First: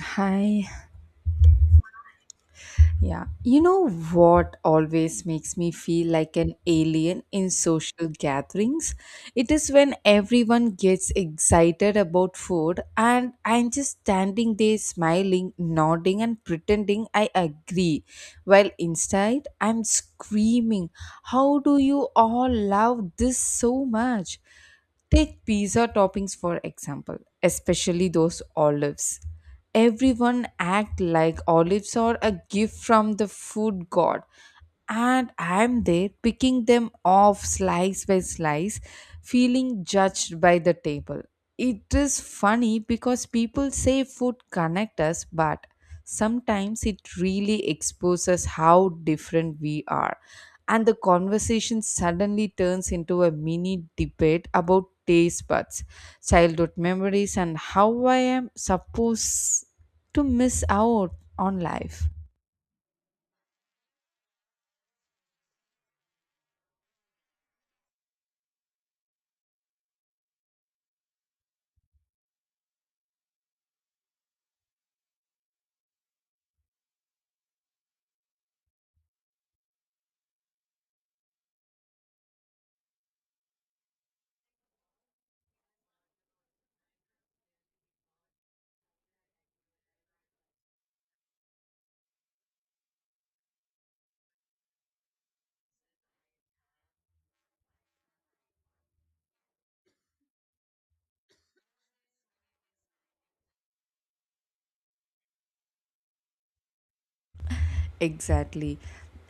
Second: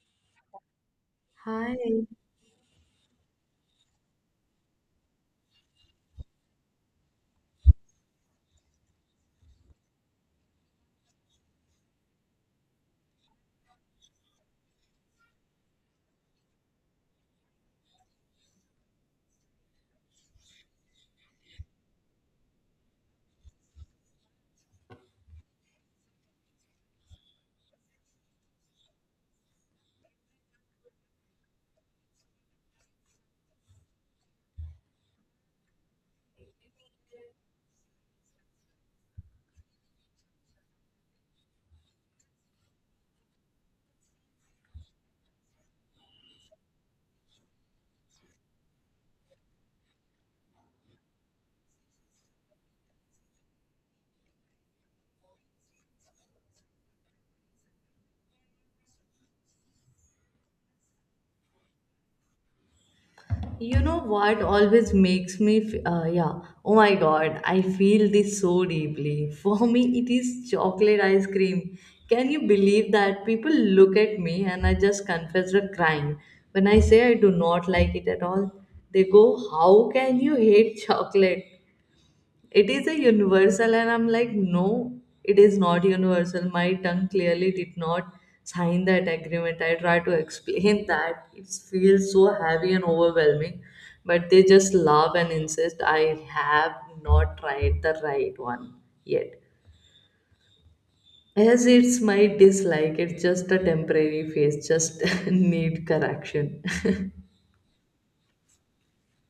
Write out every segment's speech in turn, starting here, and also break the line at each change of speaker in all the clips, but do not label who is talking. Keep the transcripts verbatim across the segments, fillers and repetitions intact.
Hi.
Hi.
Yeah. You know what always makes me feel like an alien in social gatherings? It is when everyone gets excited about food and I'm just standing there smiling, nodding, and pretending I agree. While inside, I'm screaming, how do you all love this so much? Take pizza toppings for example, especially those olives. Everyone act like olives are a gift from the food god, and I'm there picking them off slice by slice, feeling judged by the table. It is funny because people say food connect us, but sometimes it really exposes how different we are. And the conversation suddenly turns into a mini debate about taste buds, childhood memories, and how I am supposed to miss out on life.
You know what always makes me, f- uh, yeah. Oh my God, I feel this so deeply. For me, it is chocolate ice cream. Can you believe that people look at me and I just confess the crime when I say I do not like it at all? They go, how can you hate chocolate? It is a universal, and I'm like, no, it is not universal. My tongue clearly did not sign that agreement. I try to explain that. It feels so heavy and overwhelming, but they just laugh and insist I have not tried the right one yet. As it's my dislike, it's just a temporary phase, just need correction.
Exactly.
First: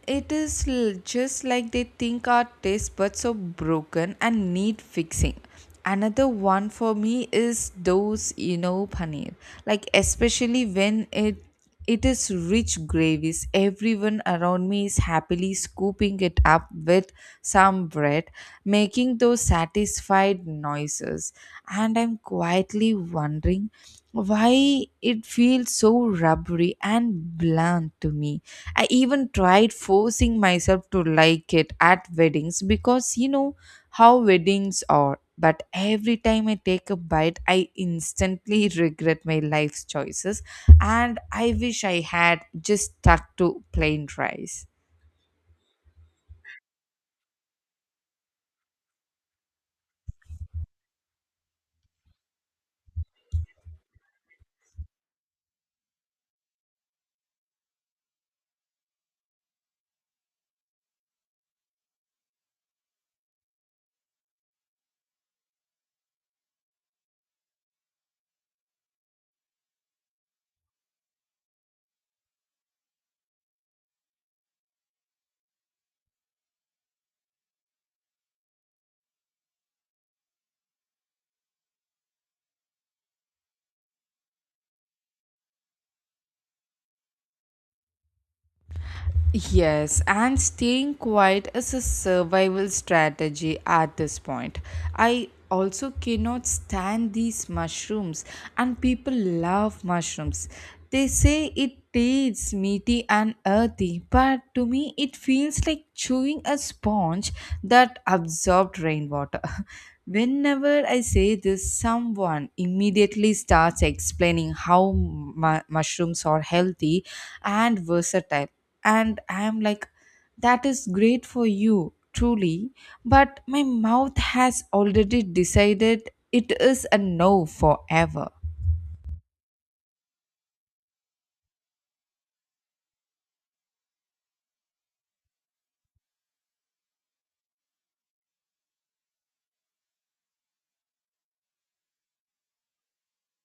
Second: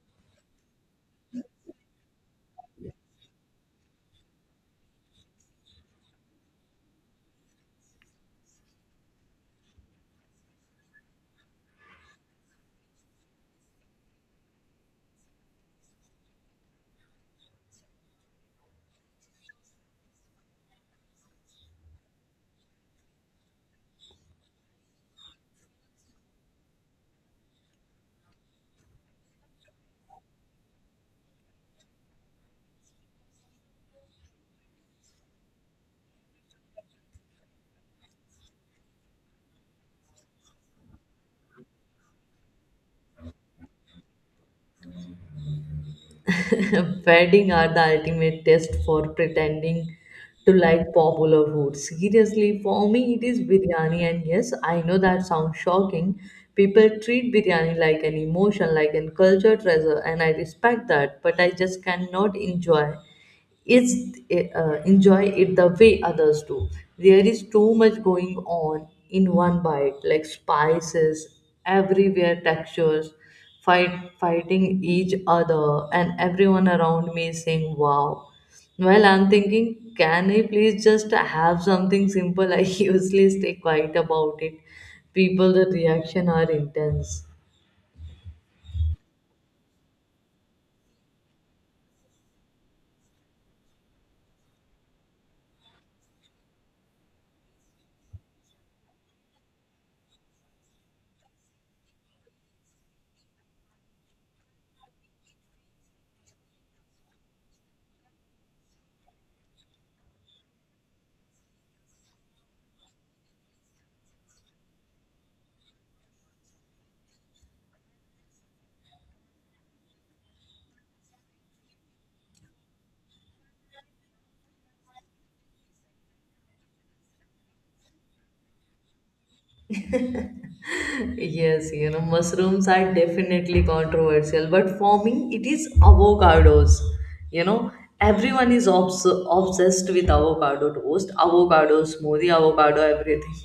It is l- just like they think our taste buds are broken and need fixing. Another one for me is those, you know, paneer. Like, especially when it it is rich gravies. Everyone around me is happily scooping it up with some bread, making those satisfied noises, and I'm quietly wondering why it feels so rubbery and bland to me. I even tried forcing myself to like it at weddings, because you know how weddings are. But every time I take a bite, I instantly regret my life's choices, and I wish I had just stuck to plain rice.
Wedding are the ultimate test for pretending to like popular food. Seriously, for me it is biryani and yes, I know that sounds shocking. People treat biryani like an emotion, like a culture treasure and I respect that, but I just cannot enjoy is eh, uh, enjoy it the way others do. There is too much going on in one bite, like spices everywhere, textures fight fighting each other and everyone around me is saying wow, while I'm thinking, can I please just have something simple? I usually stay quiet about it, people the reaction are intense.
Yes, and staying quiet is a survival strategy at this point. I also cannot stand these mushrooms, and people love mushrooms. They say it tastes meaty and earthy, but to me, it feels like chewing a sponge that absorbed rainwater. Whenever I say this, someone immediately starts explaining how mu- mushrooms are healthy and versatile. And I'm like, that is great for you, truly. But my mouth has already decided it is a no forever.
Yes, you know, mushrooms are definitely controversial, but for me, it is avocados. You know, everyone is obs- obsessed with avocado toast, avocado smoothie, avocado everything.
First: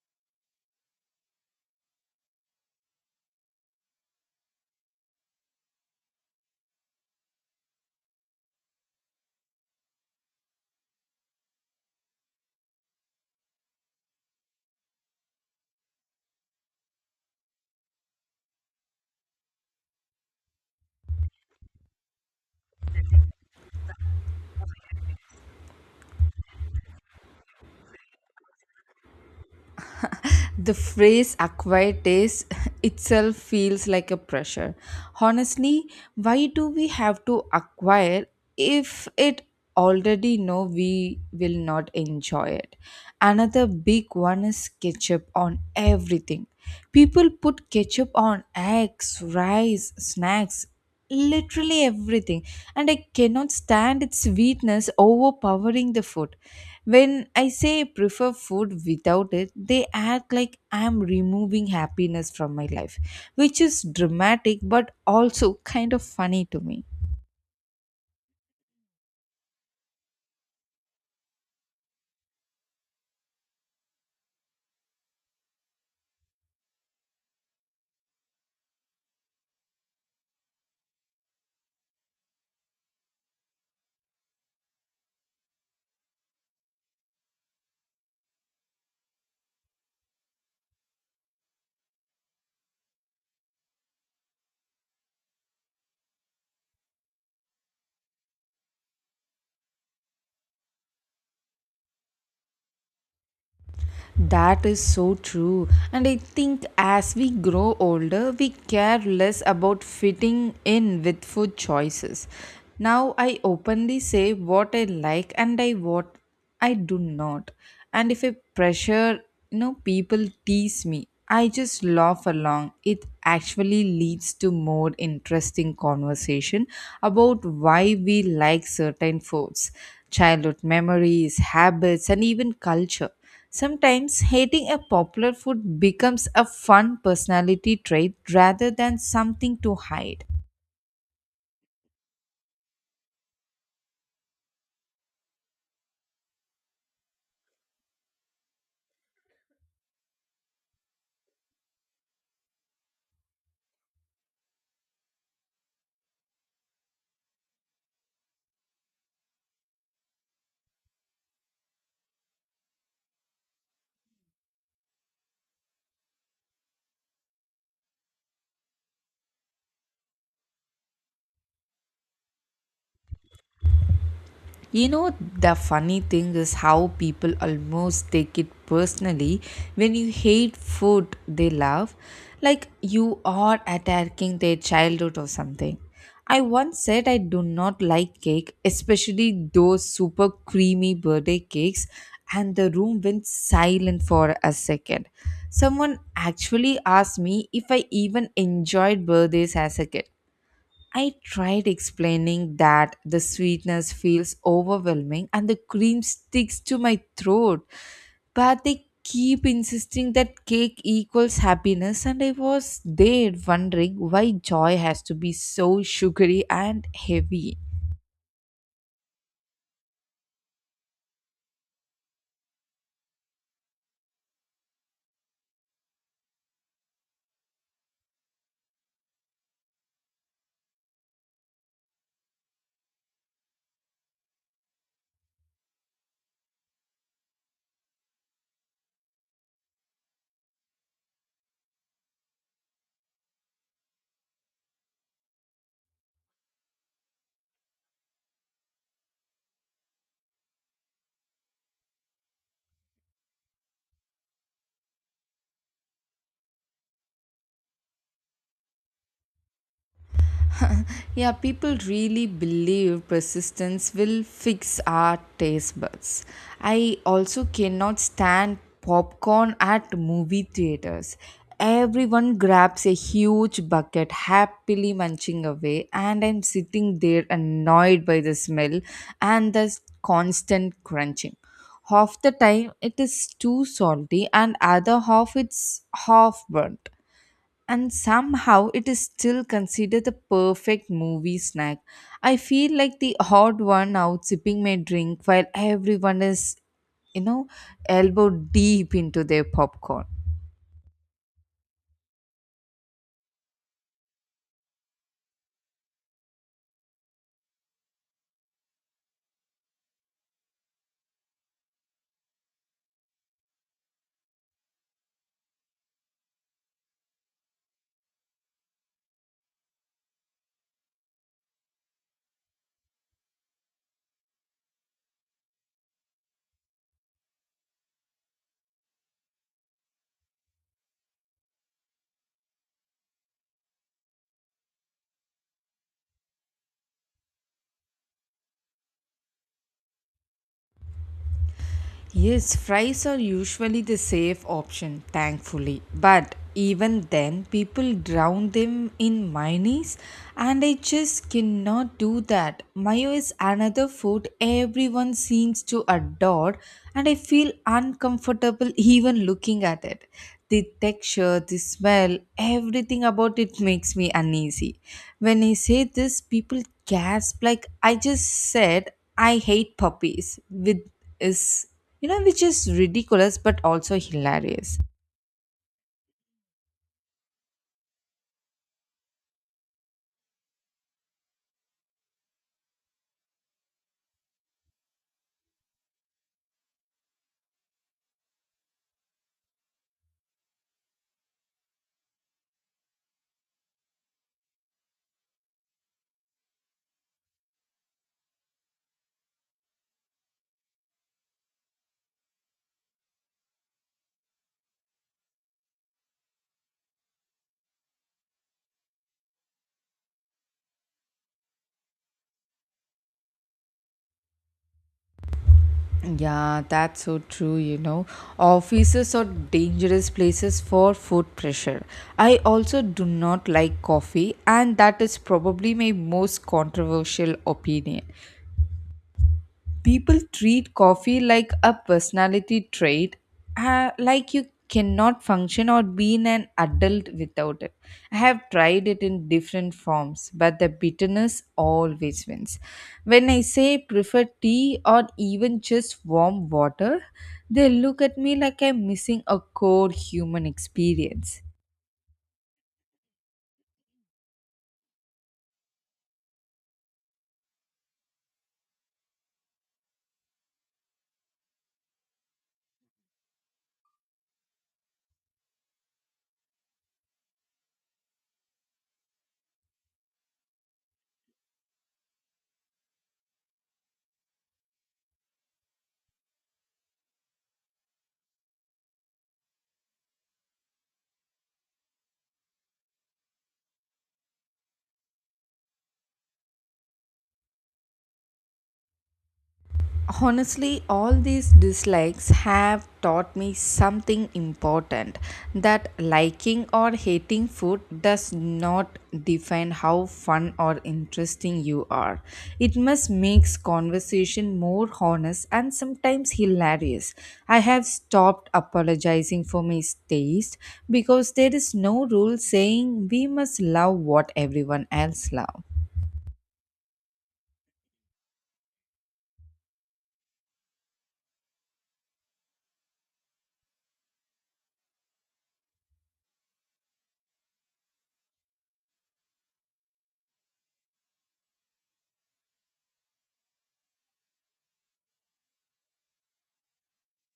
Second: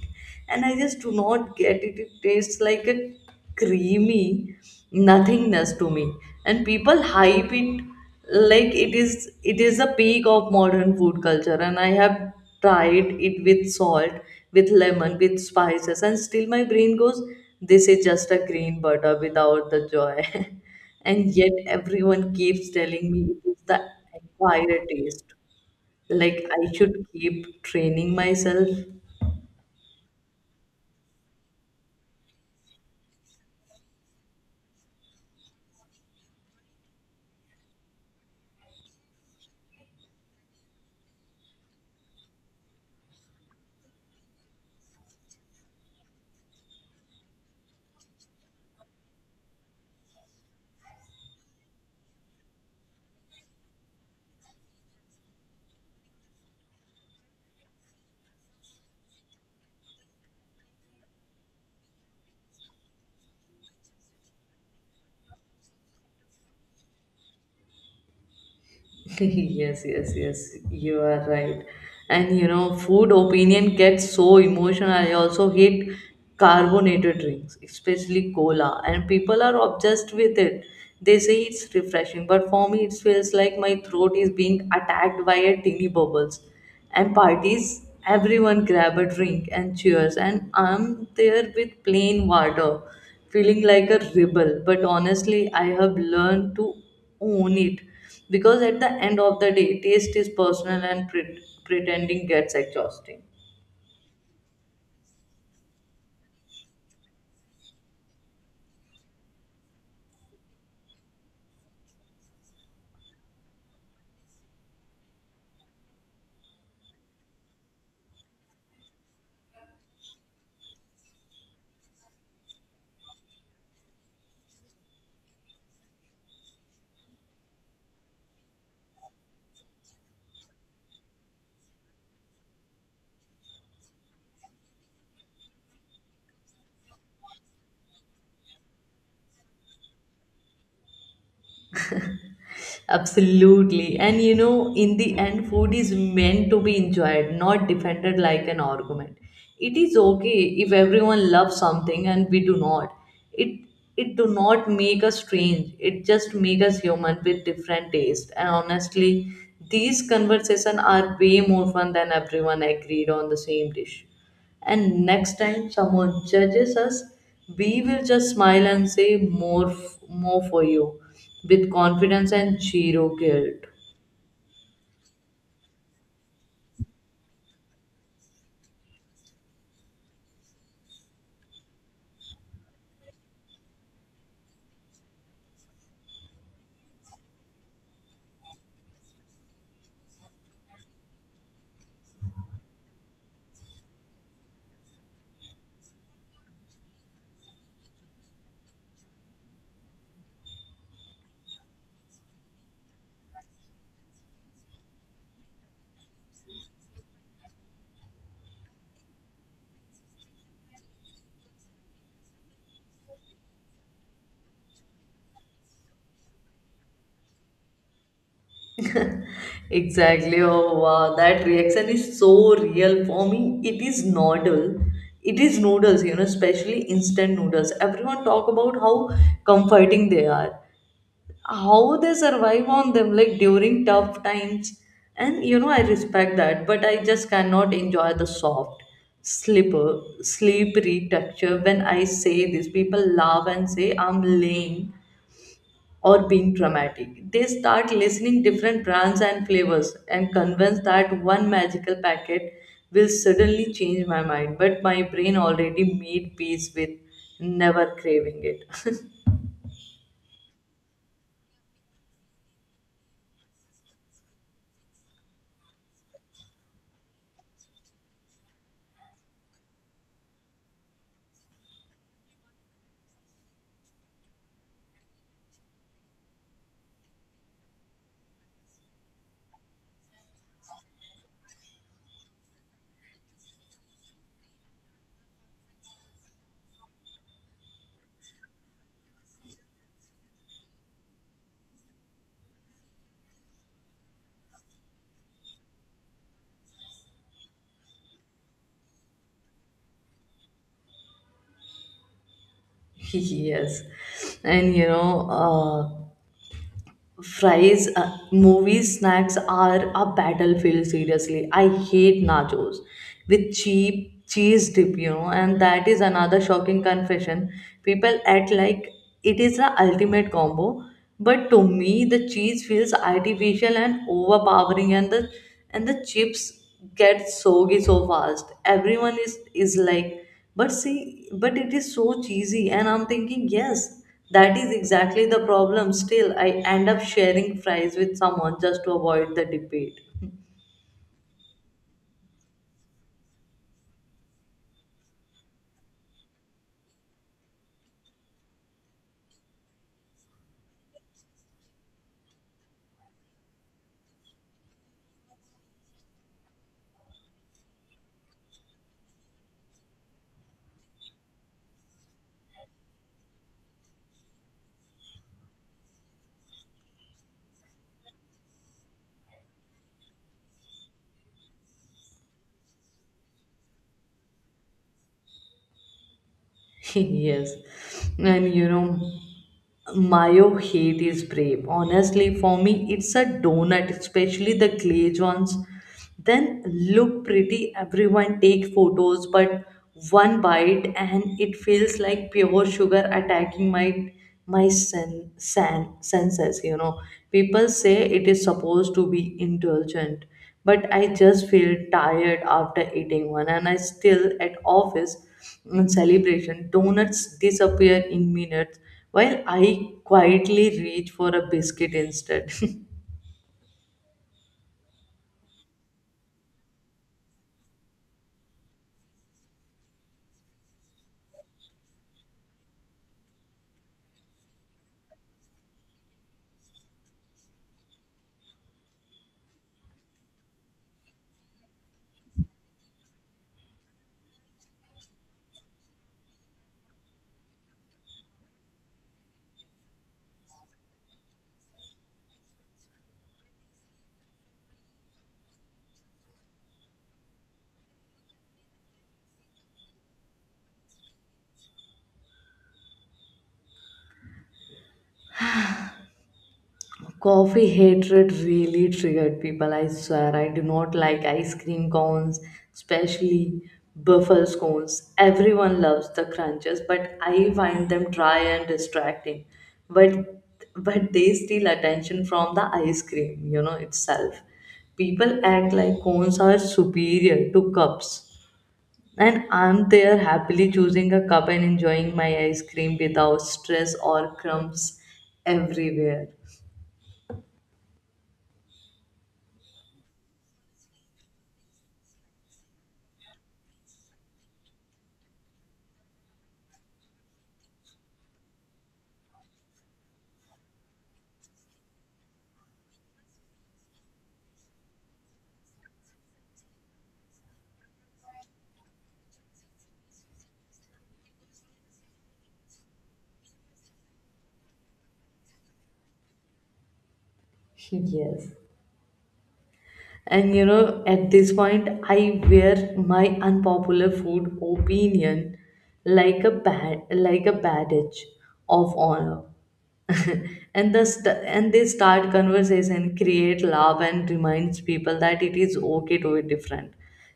And I just do not get it. It tastes like a creamy nothingness to me. And people hype it like it is it is the peak of modern food culture, and I have tried it with salt, with lemon, with spices, and still my brain goes, this is just a green butter without the joy. And yet everyone keeps telling me it is the acquired taste, like I should keep training myself.
The phrase acquired taste itself feels like a pressure. Honestly, why do we have to acquire if it already know we will not enjoy it? Another big one is ketchup on everything. People put ketchup on eggs, rice, snacks, literally everything, and I cannot stand its sweetness overpowering the food. When I say I prefer food without it, they act like I am removing happiness from my life, which is dramatic but also kind of funny to me.
yes, yes, yes, you are right. And you know, food opinion gets so emotional. I also hate carbonated drinks, especially cola, and people are obsessed with it. They say it's refreshing, but for me, it feels like my throat is being attacked by a teeny bubbles. And parties, everyone grab a drink and cheers, and I'm there with plain water, feeling like a rebel. But honestly, I have learned to own it, because at the end of the day, taste is personal and pre- pretending gets exhausting.
That is so true. And I think as we grow older, we care less about fitting in with food choices. Now I openly say what I like and I what I do not. And if I pressure, you know, people tease me, I just laugh along. It actually leads to more interesting conversation about why we like certain foods, childhood memories, habits, and even culture. Sometimes hating a popular food becomes a fun personality trait rather than something to hide.
Absolutely. And you know, in the end, food is meant to be enjoyed, not defended like an argument. It is okay if everyone loves something and we do not. It it do not make us strange. It just make us human with different taste. And honestly, these conversations are way more fun than everyone agreed on the same dish. And next time someone judges us, we will just smile and say, more, f- more for you, with confidence and zero guilt.
You know, the funny thing is how people almost take it personally when you hate food they love, like you are attacking their childhood or something. I once said I do not like cake, especially those super creamy birthday cakes, and the room went silent for a second. Someone actually asked me if I even enjoyed birthdays as a kid. I tried explaining that the sweetness feels overwhelming and the cream sticks to my throat, but they keep insisting that cake equals happiness, and I was there wondering why joy has to be so sugary and heavy.
Exactly. Oh wow, that reaction is so real for me. It is noodle. It is noodles, you know, especially instant noodles. Everyone talk about how comforting they are, how they survive on them like during tough times. And you know, I respect that, but I just cannot enjoy the soft slipper slippery texture. When I say this, people laugh and say I'm lame or being dramatic. They start listening different brands and flavors and convinced that one magical packet will suddenly change my mind, but my brain already made peace with never craving it.
Yeah, people really believe persistence will fix our taste buds. I also cannot stand popcorn at movie theaters. Everyone grabs a huge bucket, happily munching away, and I'm sitting there annoyed by the smell and the constant crunching. Half the time it is too salty, and other half it's half burnt, and somehow it is still considered the perfect movie snack. I feel like the odd one out sipping my drink while everyone is, you know, elbow deep into their popcorn.
Yes, and you know, uh, fries, uh, movie snacks are a battlefield. Seriously, I hate nachos with cheap cheese dip, you know, and that is another shocking confession. People act like it is the ultimate combo, but to me, the cheese feels artificial and overpowering, and the and the chips get soggy so fast. Everyone is is like, but see, but it is so cheesy, and I'm thinking, yes, that is exactly the problem. Still, I end up sharing fries with someone just to avoid the debate.
Yes, fries are usually the safe option, thankfully. But even then, people drown them in mayonnaise, and I just cannot do that. Mayo is another food everyone seems to adore, and I feel uncomfortable even looking at it. The texture, the smell, everything about it makes me uneasy. When I say this, people gasp like I just said, I hate puppies with is you know, which is ridiculous but also hilarious.
Yes. And you know, mayo hate is brave. Honestly, for me, it's a donut, especially the glazed ones. Then look pretty, everyone take photos, but one bite and it feels like pure sugar attacking my my sen, sen, senses. You know, people say it is supposed to be indulgent, but I just feel tired after eating one, and I still at office. In celebration, donuts disappear in minutes, while I quietly reach for a biscuit instead.
Yeah, that's so true, you know. Offices are dangerous places for food pressure. I also do not like coffee, and that is probably my most controversial opinion. People treat coffee like a personality trait, uh, like you cannot function or be an adult without it. I have tried it in different forms, but the bitterness always wins. When I say prefer tea or even just warm water, they look at me like I'm missing a core human experience.
Coffee hatred really triggered people, I swear. I do not like ice cream cones, especially buffalo cones. Everyone loves the crunches, but I find them dry and distracting. But but they steal attention from the ice cream, you know, itself. People act like cones are superior to cups. And I'm there happily choosing a cup and enjoying my ice cream without stress or crumbs everywhere.
Honestly, all these dislikes have taught me something important, that liking or hating food does not define how fun or interesting you are. It must makes conversation more honest and sometimes hilarious. I have stopped apologizing for my taste, because there is no rule saying we must love what everyone else loves.
Yes. And you know, at this point, I wear my unpopular food opinion like a bad, like a badge of honor. And the st- and they start conversation, create love, and reminds people that it is okay to be different.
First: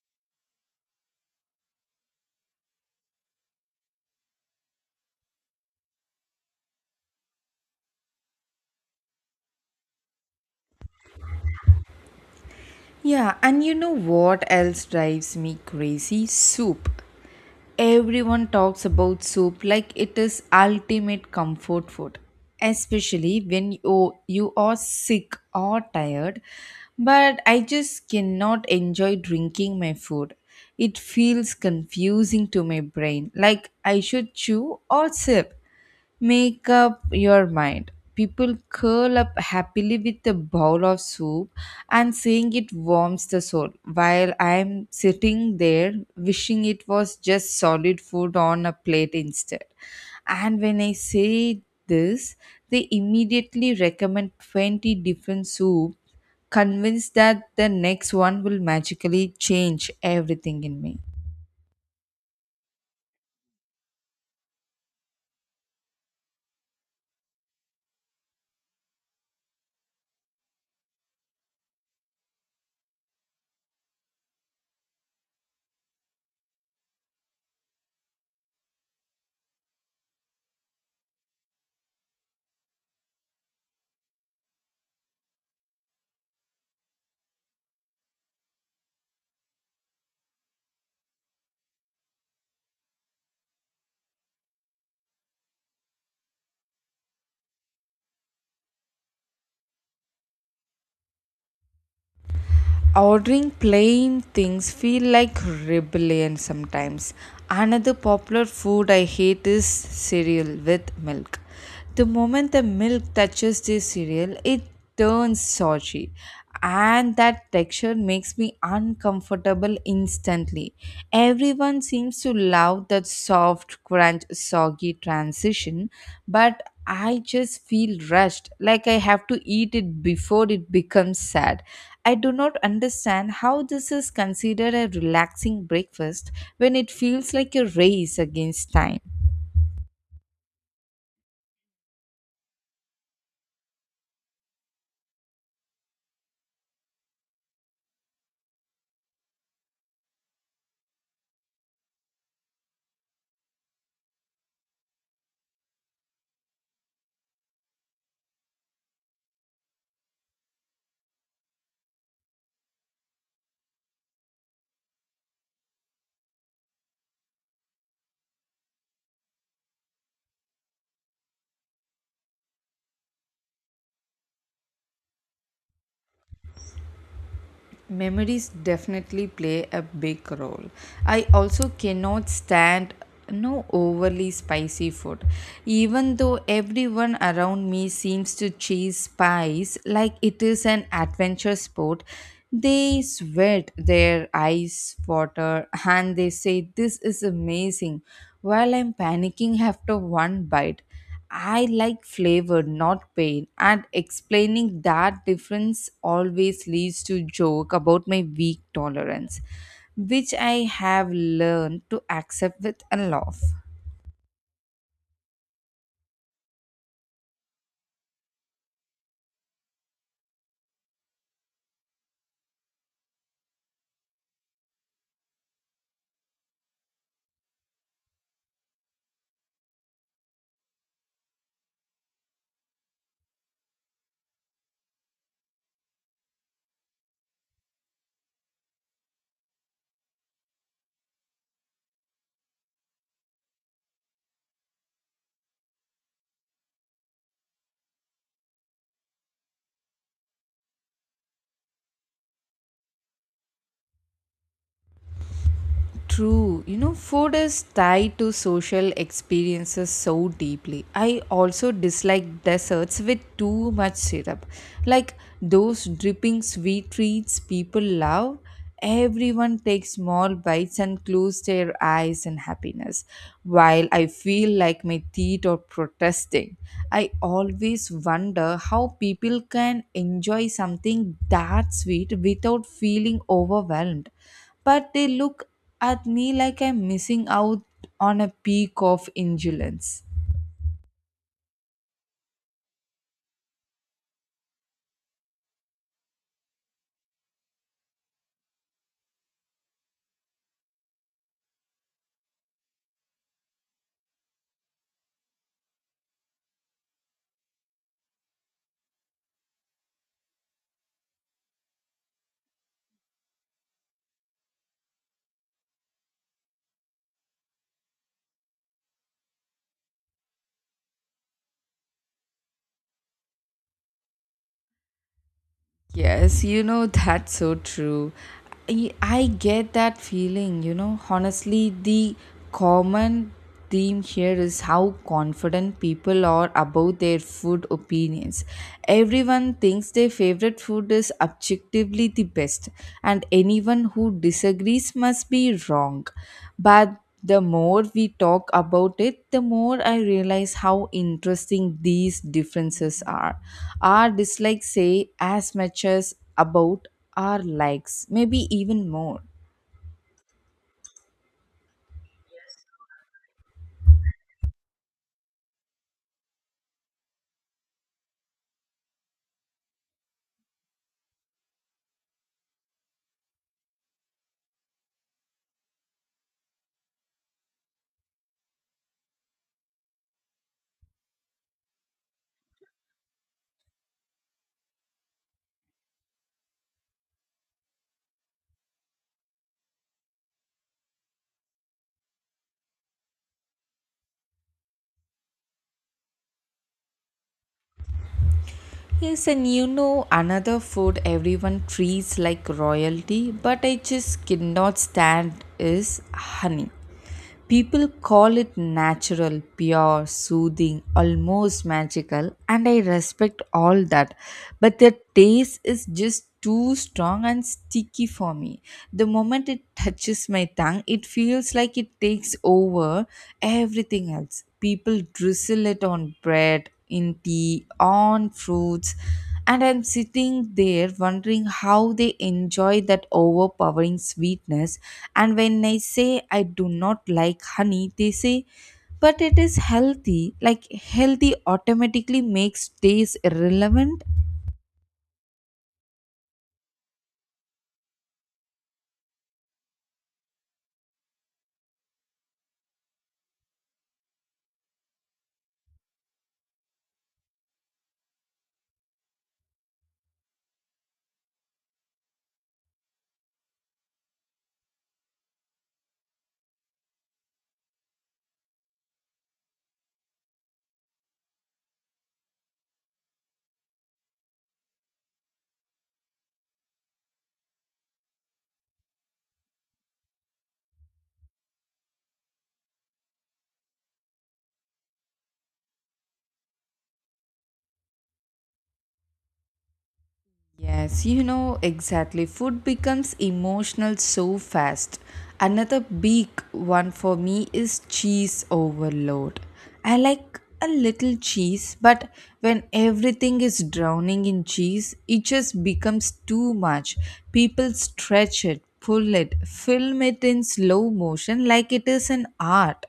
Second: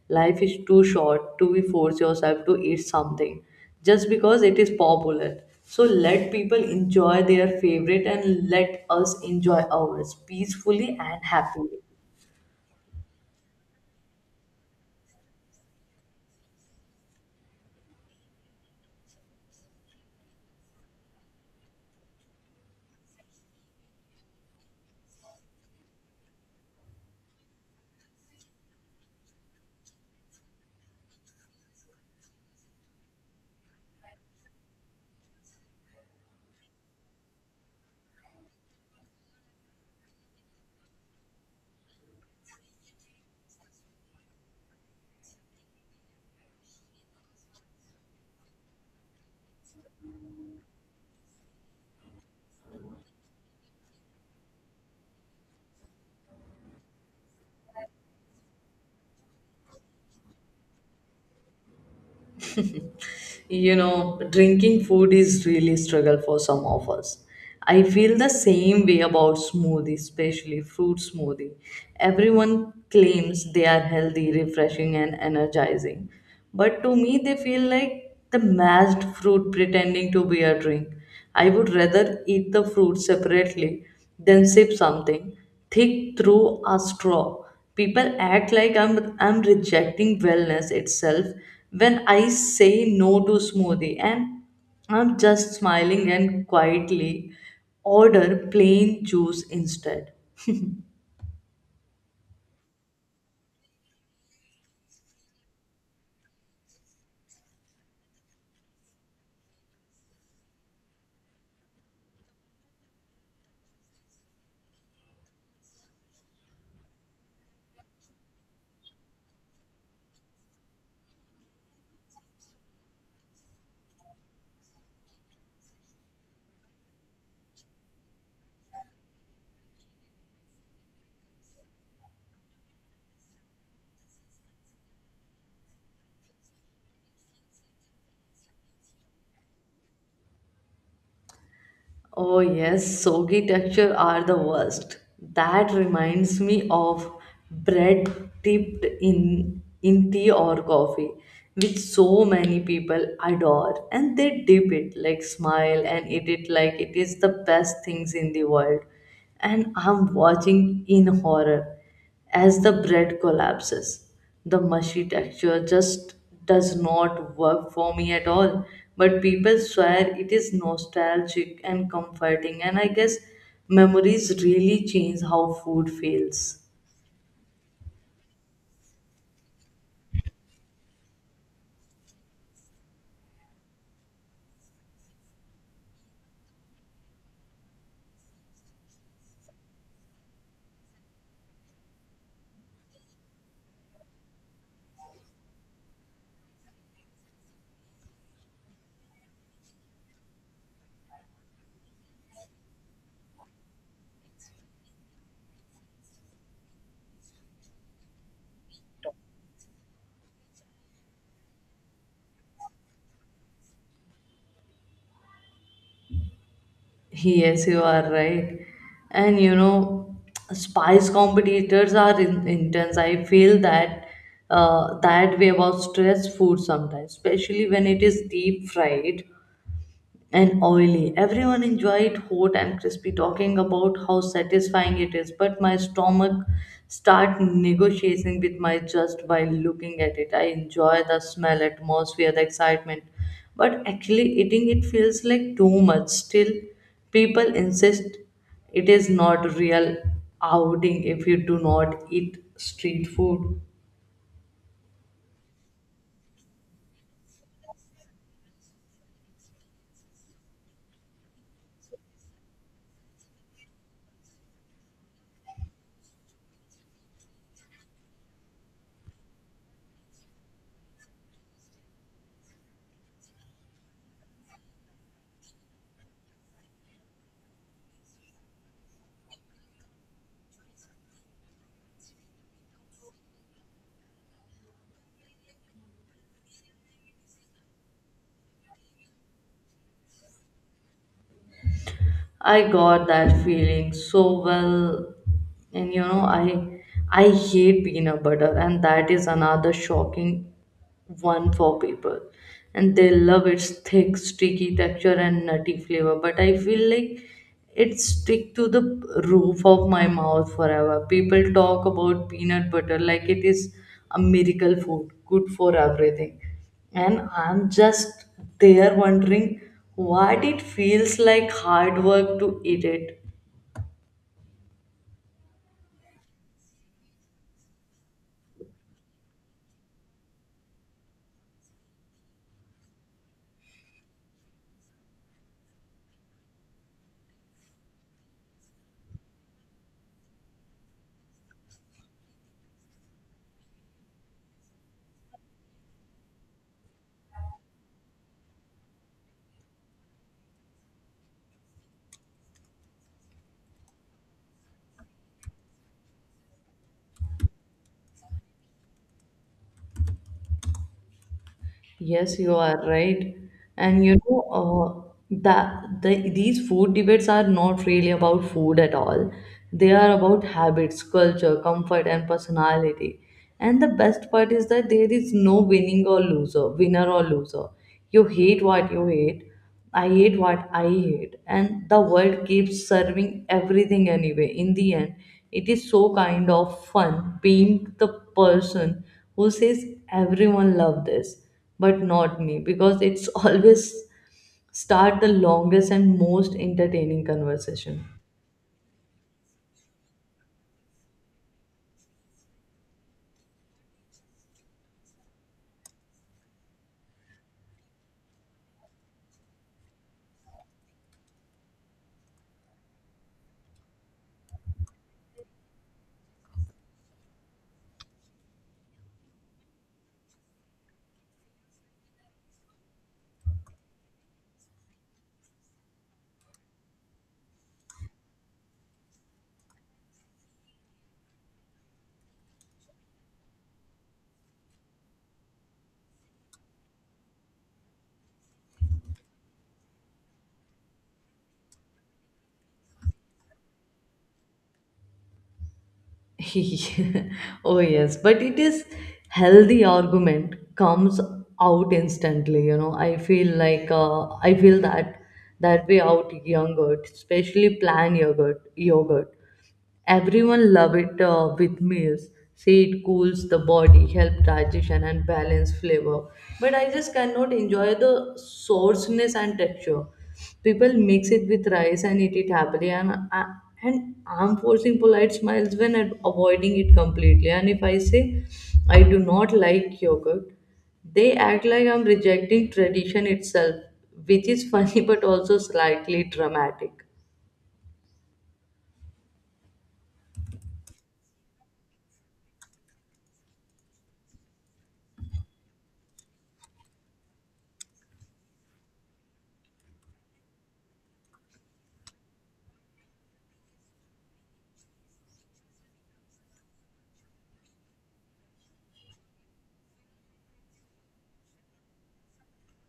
Life is too short to be force yourself to eat something just because it is popular. So let people enjoy their favorite and let us enjoy ours peacefully and happily.
Yeah, and you know what else drives me crazy? Soup. Everyone talks about soup like it is ultimate comfort food, especially when you, you are sick or tired. But I just cannot enjoy drinking my food. It feels confusing to my brain, like I should chew or sip. Make up your mind. People curl up happily with a bowl of soup and saying it warms the soul, while I'm sitting there wishing it was just solid food on a plate instead. And when I say this, they immediately recommend twenty different soup, convinced that the next one will magically change everything in me.
You know, drinking food is really struggle for some of us. I feel the same way about smoothie, especially fruit smoothie. Everyone claims they are healthy, refreshing, and energizing, but to me they feel like the mashed fruit pretending to be a drink. I would rather eat the fruit separately than sip something thick through a straw. People act like I'm, I'm rejecting wellness itself when I say no to smoothie, and I'm just smiling and quietly order plain juice instead.
Ordering plain things feel like rebellion sometimes. Another popular food I hate is cereal with milk. The moment the milk touches the cereal, it turns soggy, and that texture makes me uncomfortable instantly. Everyone seems to love that soft, crunch, soggy transition, but I just feel rushed, like I have to eat it before it becomes sad. I do not understand how this is considered a relaxing breakfast when it feels like a race against time.
Oh yes, soggy texture are the worst. That reminds me of bread dipped in in tea or coffee, which so many people adore, and they dip it like smile and eat it like it is the best things in the world. And I'm watching in horror as the bread collapses, the mushy texture just does not work for me at all. But people swear it is nostalgic and comforting, and I guess memories really change how food feels.
Memories definitely play a big role. I also cannot stand no overly spicy food, even though everyone around me seems to chase spice like it is an adventure sport. They sweat, their eyes water, and they say this is amazing, while I'm panicking after one bite. I like flavor, not pain, and explaining that difference always leads to joke about my weak tolerance, which I have learned to accept with a laugh.
Yes, you are right. And you know, spice competitors are in, intense. I feel that uh, that way about stress food sometimes, especially when it is deep fried and oily. Everyone enjoyed hot and crispy, talking about how satisfying it is. But my stomach start negotiating with my just while looking at it. I enjoy the smell, atmosphere, the excitement, but actually eating it feels like too much. Still, people insist it is not real outing if you do not eat street food.
True. You know, food is tied to social experiences so deeply. I also dislike desserts with too much syrup. Like those dripping sweet treats people love. Everyone takes small bites and close their eyes in happiness. While I feel like my teeth are protesting, I always wonder how people can enjoy something that sweet without feeling overwhelmed, but they look at me like I'm missing out on a peak of indulgence.
I got that feeling so well. And you know, I I hate peanut butter, and that is another shocking one for people. And they love its thick sticky texture and nutty flavor, but I feel like it stick to the roof of my mouth forever. People talk about peanut butter like it is a miracle food, good for everything, and I'm just there wondering what it feels like hard work to eat it.
Yes, you know, that's so true. I, I get that feeling, you know. Honestly, the common theme here is how confident people are about their food opinions. Everyone thinks their favorite food is objectively the best, and anyone who disagrees must be wrong. But the more we talk about it, the more I realize how interesting these differences are. Our dislikes say as much as about our likes, maybe even more.
Yes, you are right. And you know, uh, that the, these food debates are not really about food at all. They are about habits, culture, comfort, and personality. And the best part is that there is no winning or loser, winner or loser. You hate what you hate, I hate what I hate, and the world keeps serving everything anyway. In the end, it is so kind of fun being the person who says, everyone love this, but not me, because it's always start the longest and most entertaining conversation.
Yes, and you know another food everyone treats like royalty but I just cannot stand is honey. People call it natural, pure, soothing, almost magical, and I respect all that. But the taste is just too strong and sticky for me. The moment it touches my tongue, it feels like it takes over everything else. People drizzle it on bread, in tea, on fruits, and I'm sitting there wondering how they enjoy that overpowering sweetness. And when I say I do not like honey, they say, but it is healthy. Like, healthy automatically makes taste irrelevant.
Oh yes, but it is healthy argument comes out instantly. You know, I feel like uh, I feel that that way out yogurt, especially plain yogurt yogurt. Everyone love it uh, with meals, say it cools the body, help digestion and balance flavor, but I just cannot enjoy the sourceness and texture. People mix it with rice and eat it happily. And, I- and I'm forcing polite smiles when I'm avoiding it completely. And if I say, I do not like yogurt, they act like I'm rejecting tradition itself, which is funny, but also slightly dramatic.
Yes, you know exactly. Food becomes emotional so fast. Another big one for me is cheese overload. I like a little cheese, but when everything is drowning in cheese, it just becomes too much. People stretch it, pull it, film it in slow motion like it is an art,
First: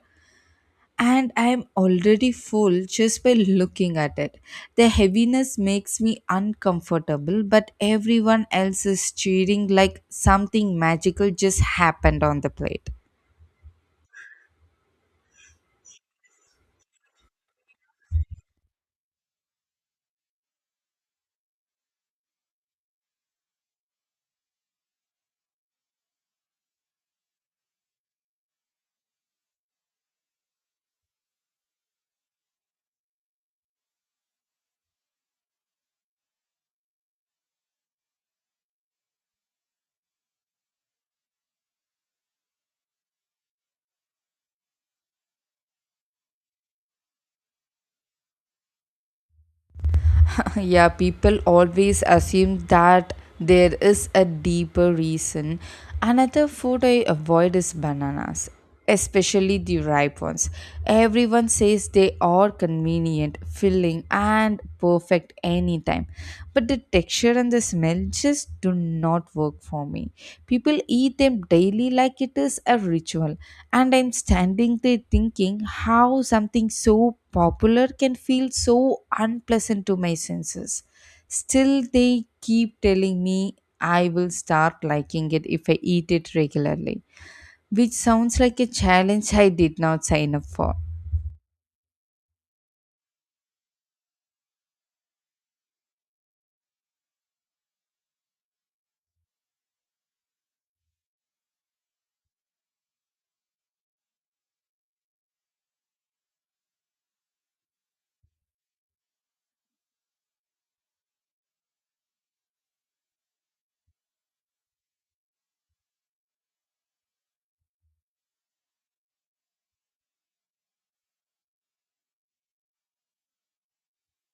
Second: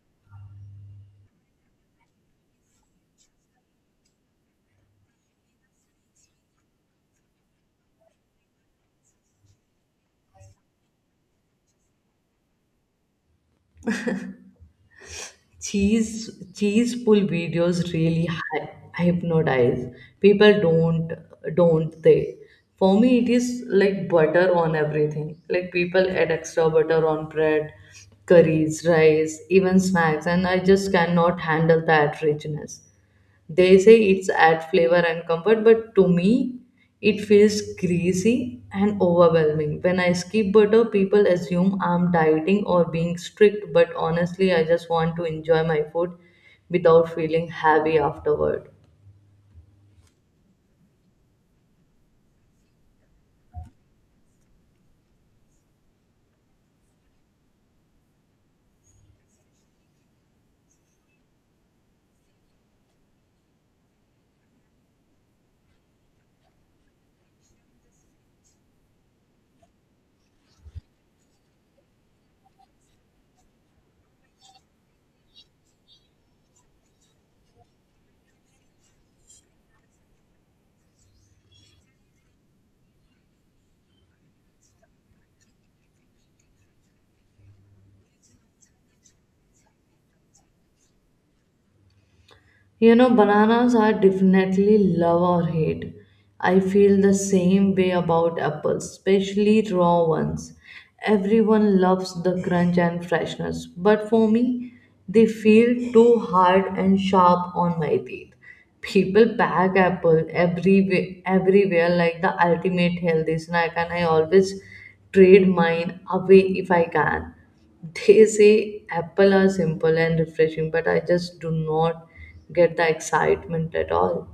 and I'm already full just by looking at it. The heaviness makes me uncomfortable, but everyone else is cheering like something magical just happened on the plate.
cheese cheese pull videos really hy- hypnotize people, don't don't they? For me, it is like butter on everything. Like people add extra butter on bread, curries, rice, even snacks, and I just cannot handle that richness. They say it's add flavor and comfort, but to me, it feels greasy and overwhelming. When I skip butter, people assume I'm dieting or being strict, but honestly, I just want to enjoy my food without feeling heavy afterward.
Yeah, people always assume that there is a deeper reason. Another food I avoid is bananas, especially the ripe ones. Everyone says they are convenient, filling, and perfect anytime, but the texture and the smell just do not work for me. People eat them daily like it is a ritual. And I'm standing there thinking how something so popular can feel so unpleasant to my senses. Still, they keep telling me I will start liking it if I eat it regularly, which sounds like a challenge I did not sign up for.
You know, bananas are definitely love or hate. I feel the same way about apples, especially raw ones. Everyone loves the crunch and freshness, but for me, they feel too hard and sharp on my teeth. People pack apple everywhere, everywhere like the ultimate healthy snack, and I always trade mine away if I can. They say apple are simple and refreshing, but I just do not get the excitement at all.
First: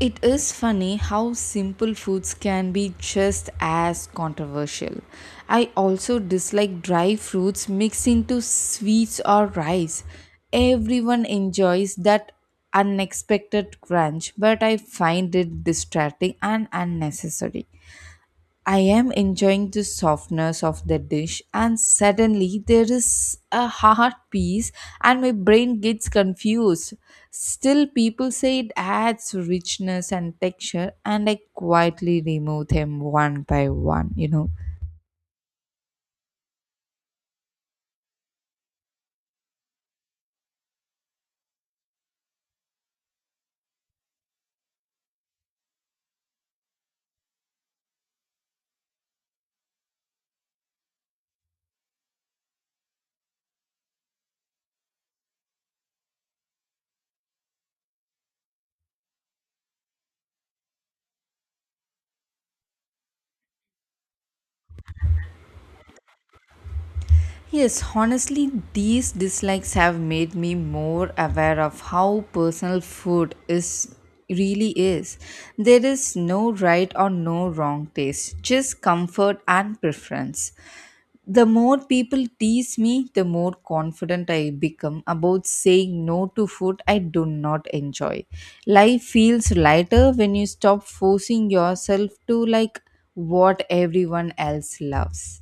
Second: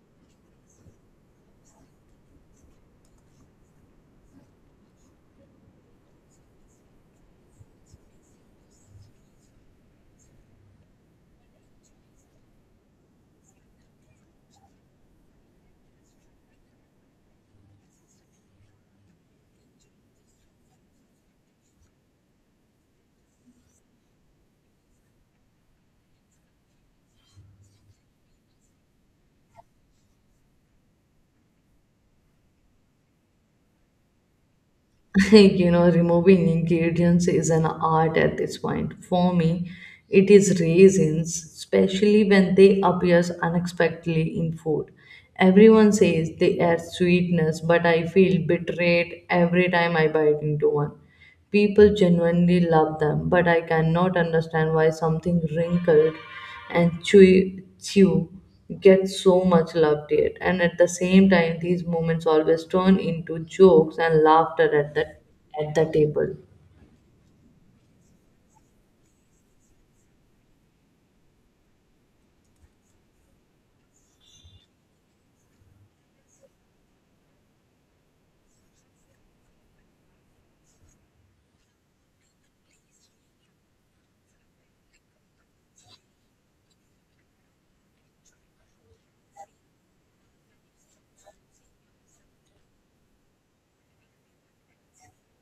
It is funny how simple foods can be just as controversial. I also dislike dry fruits mixed into sweets or rice. Everyone enjoys that unexpected crunch, but I find it distracting and unnecessary. I am enjoying the softness of the dish, and suddenly there is a hard piece, and my brain gets confused. Still, people say it adds richness and texture, and I quietly remove them one by one, you know.
You know, removing ingredients is an art at this point. For me, it is raisins, especially when they appear unexpectedly in food. Everyone says they add sweetness, but I feel betrayed every time I bite into one. People genuinely love them, but I cannot understand why something wrinkled and chewy, chew gets so much love yet. And at the same time, these moments always turn into jokes and laughter at the at the table.
Yes, honestly, these dislikes have made me more aware of how personal food is really is. There is no right or no wrong taste, just comfort and preference. The more people tease me, the more confident I become about saying no to food I do not enjoy. Life feels lighter when you stop forcing yourself to like what everyone else loves.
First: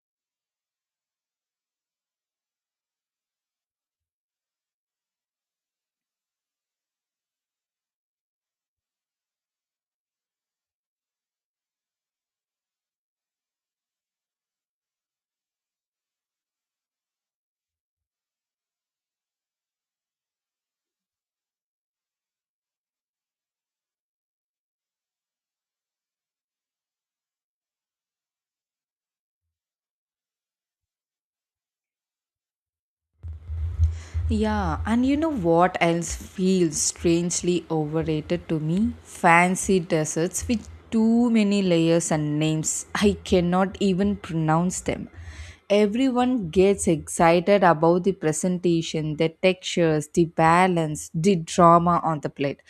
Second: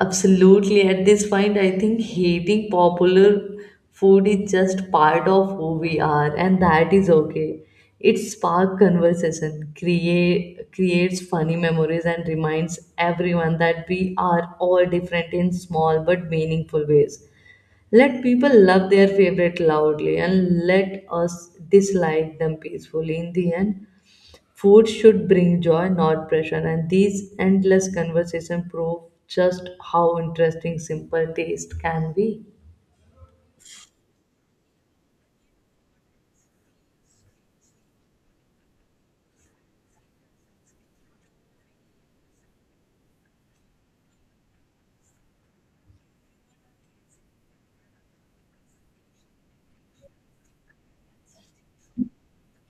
Absolutely. At this point, I think hating popular food is just part of who we are, and that is okay. It sparks conversation, create creates funny memories, and reminds everyone that we are all different in small but meaningful ways. Let people love their favorite loudly, and let us dislike them peacefully in the end. Food should bring joy, not pressure, and these endless conversations prove just how interesting simple taste can be.
Yeah, and you know what else feels strangely overrated to me? Fancy desserts with too many layers and names. I cannot even pronounce them. Everyone gets excited about the presentation, the textures, the balance, the drama on the plate.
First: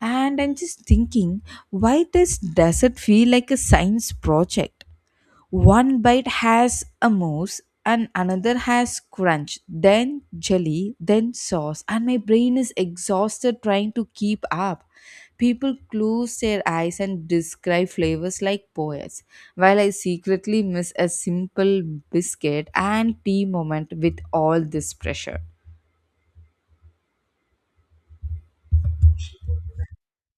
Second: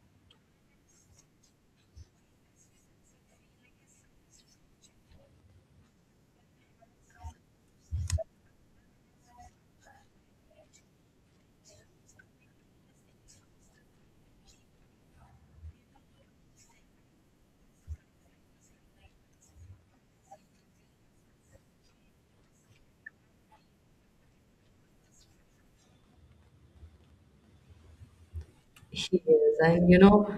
And I'm just thinking, why does dessert feel like a science project? One bite has a mousse and another has crunch, then jelly, then sauce, and my brain is exhausted trying to keep up. People close their eyes and describe flavors like poets, while I secretly miss a simple biscuit and tea moment with all this pressure.
He is. And you know,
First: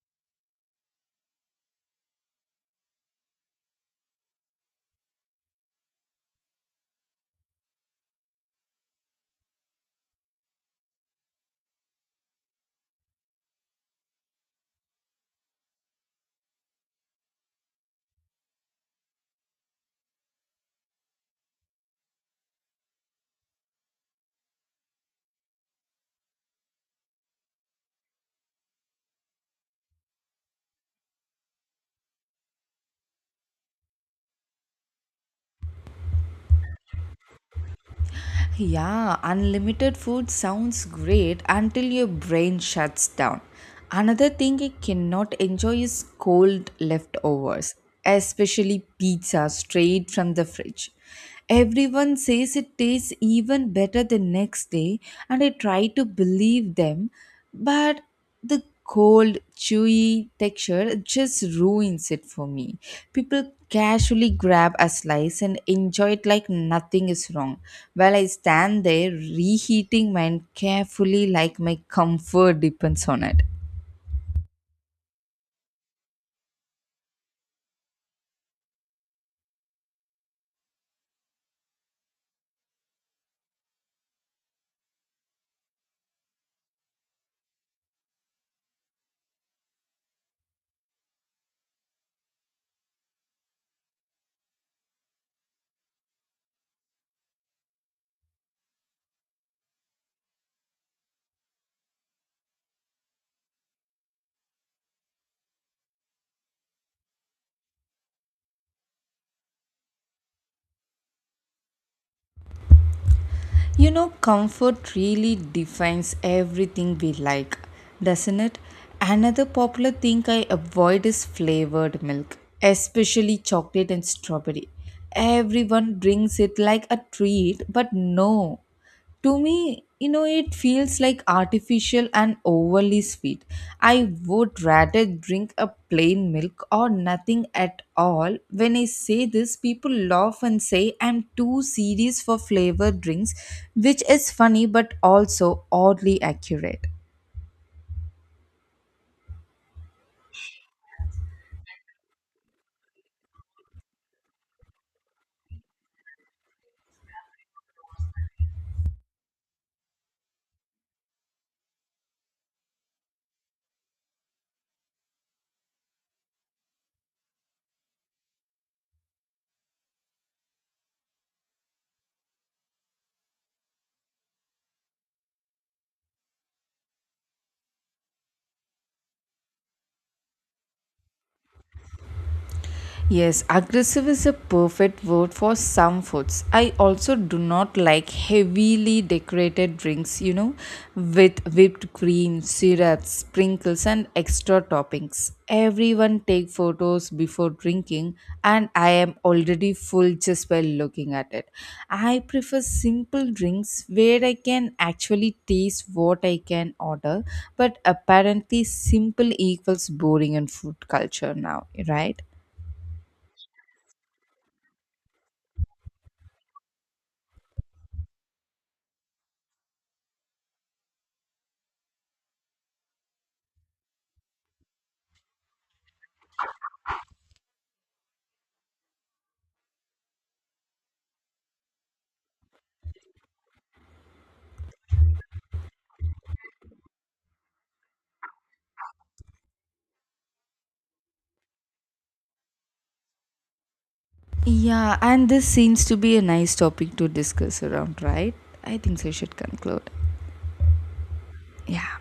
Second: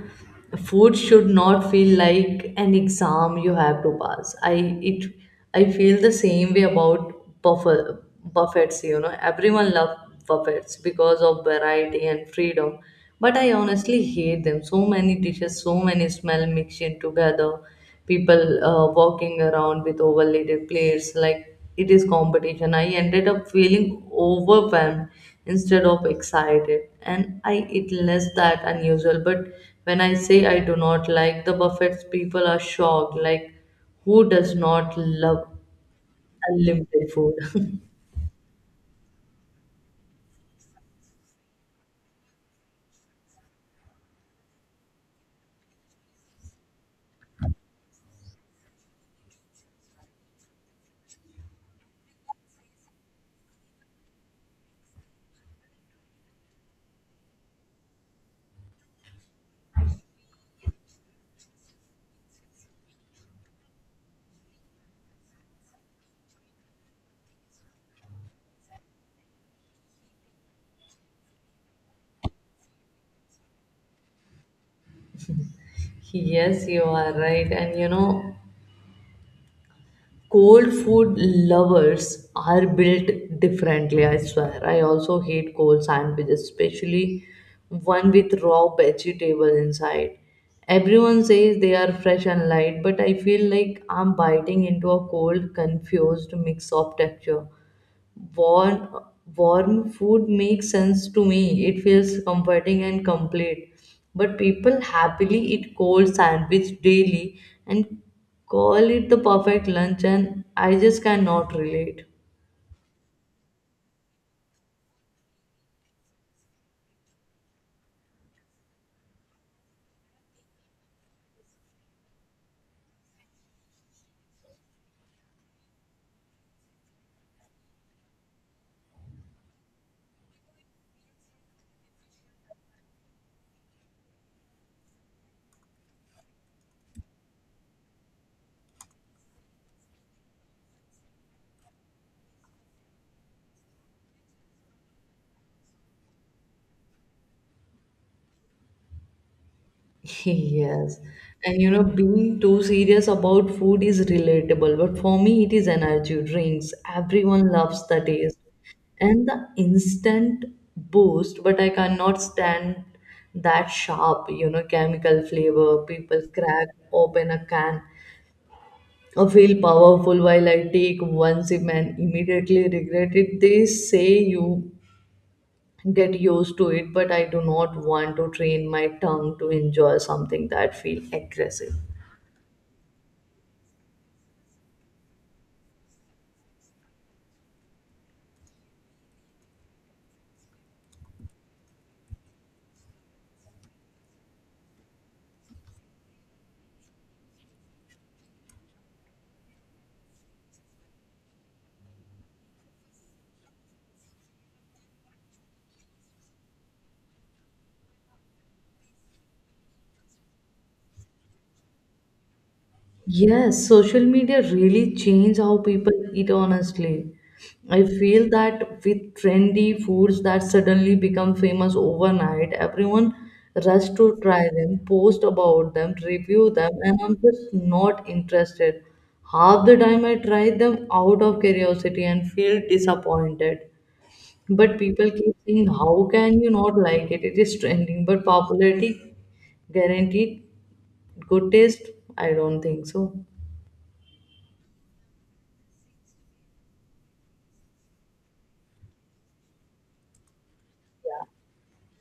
food should not feel like an exam you have to pass. I it I feel the same way about buffet buffets, you know. Everyone loves buffets because of variety and freedom. But I honestly hate them. So many dishes, so many smell mixed in together. People uh, walking around with overlaid plates like it is competition. I ended up feeling overwhelmed instead of excited, and I eat less that unusual. But when I say I do not like the buffets, people are shocked like who does not love unlimited food.
Yeah, unlimited food sounds great until your brain shuts down. Another thing I cannot enjoy is cold leftovers, especially pizza straight from the fridge. Everyone says it tastes even better the next day, and I try to believe them, but the cold, chewy texture just ruins it for me. People casually grab a slice and enjoy it like nothing is wrong, while I stand there reheating mine carefully like my comfort depends on it.
Yes, you are right. And you know, cold food lovers are built differently, I swear. I also hate cold sandwiches, especially one with raw vegetable inside. Everyone says they are fresh and light, but I feel like I'm biting into a cold confused mix of texture. warm Warm food makes sense to me. It feels comforting and complete. But people happily eat cold sandwich daily and call it the perfect lunch, and I just cannot relate.
You know, comfort really defines everything we like, doesn't it? Another popular thing I avoid is flavored milk, especially chocolate and strawberry. Everyone drinks it like a treat, but no, to me, you know, it feels like artificial and overly sweet. I would rather drink a plain milk or nothing at all. When I say this, people laugh and say I'm too serious for flavored drinks, which is funny but also oddly accurate.
Yes. And you know, being too serious about food is relatable, but for me, it is energy drinks. Everyone loves the taste and the instant boost, but I cannot stand that sharp, you know, chemical flavor. People crack open a can or feel powerful while I take one sip and immediately regret it. They say you get used to it, but I do not want to train my tongue to enjoy something that feel aggressive.
Yes, aggressive is a perfect word for some foods. I also do not like heavily decorated drinks, you know, with whipped cream, syrup, sprinkles, and extra toppings. Everyone take photos before drinking, and I am already full just by looking at it. I prefer simple drinks where I can actually taste what I can order, but apparently simple equals boring in food culture now, right?
Yes, social media really change how people eat, honestly. I feel that with trendy foods that suddenly become famous overnight, everyone rush to try them, post about them, review them, and I'm just not interested. Half the time I try them out of curiosity and feel disappointed. But people keep saying, how can you not like it? It is trending. But popularity guaranteed good taste? I don't think so.
Yeah, and this seems to be a nice topic to discuss around, right? I think so, we should conclude. Yeah.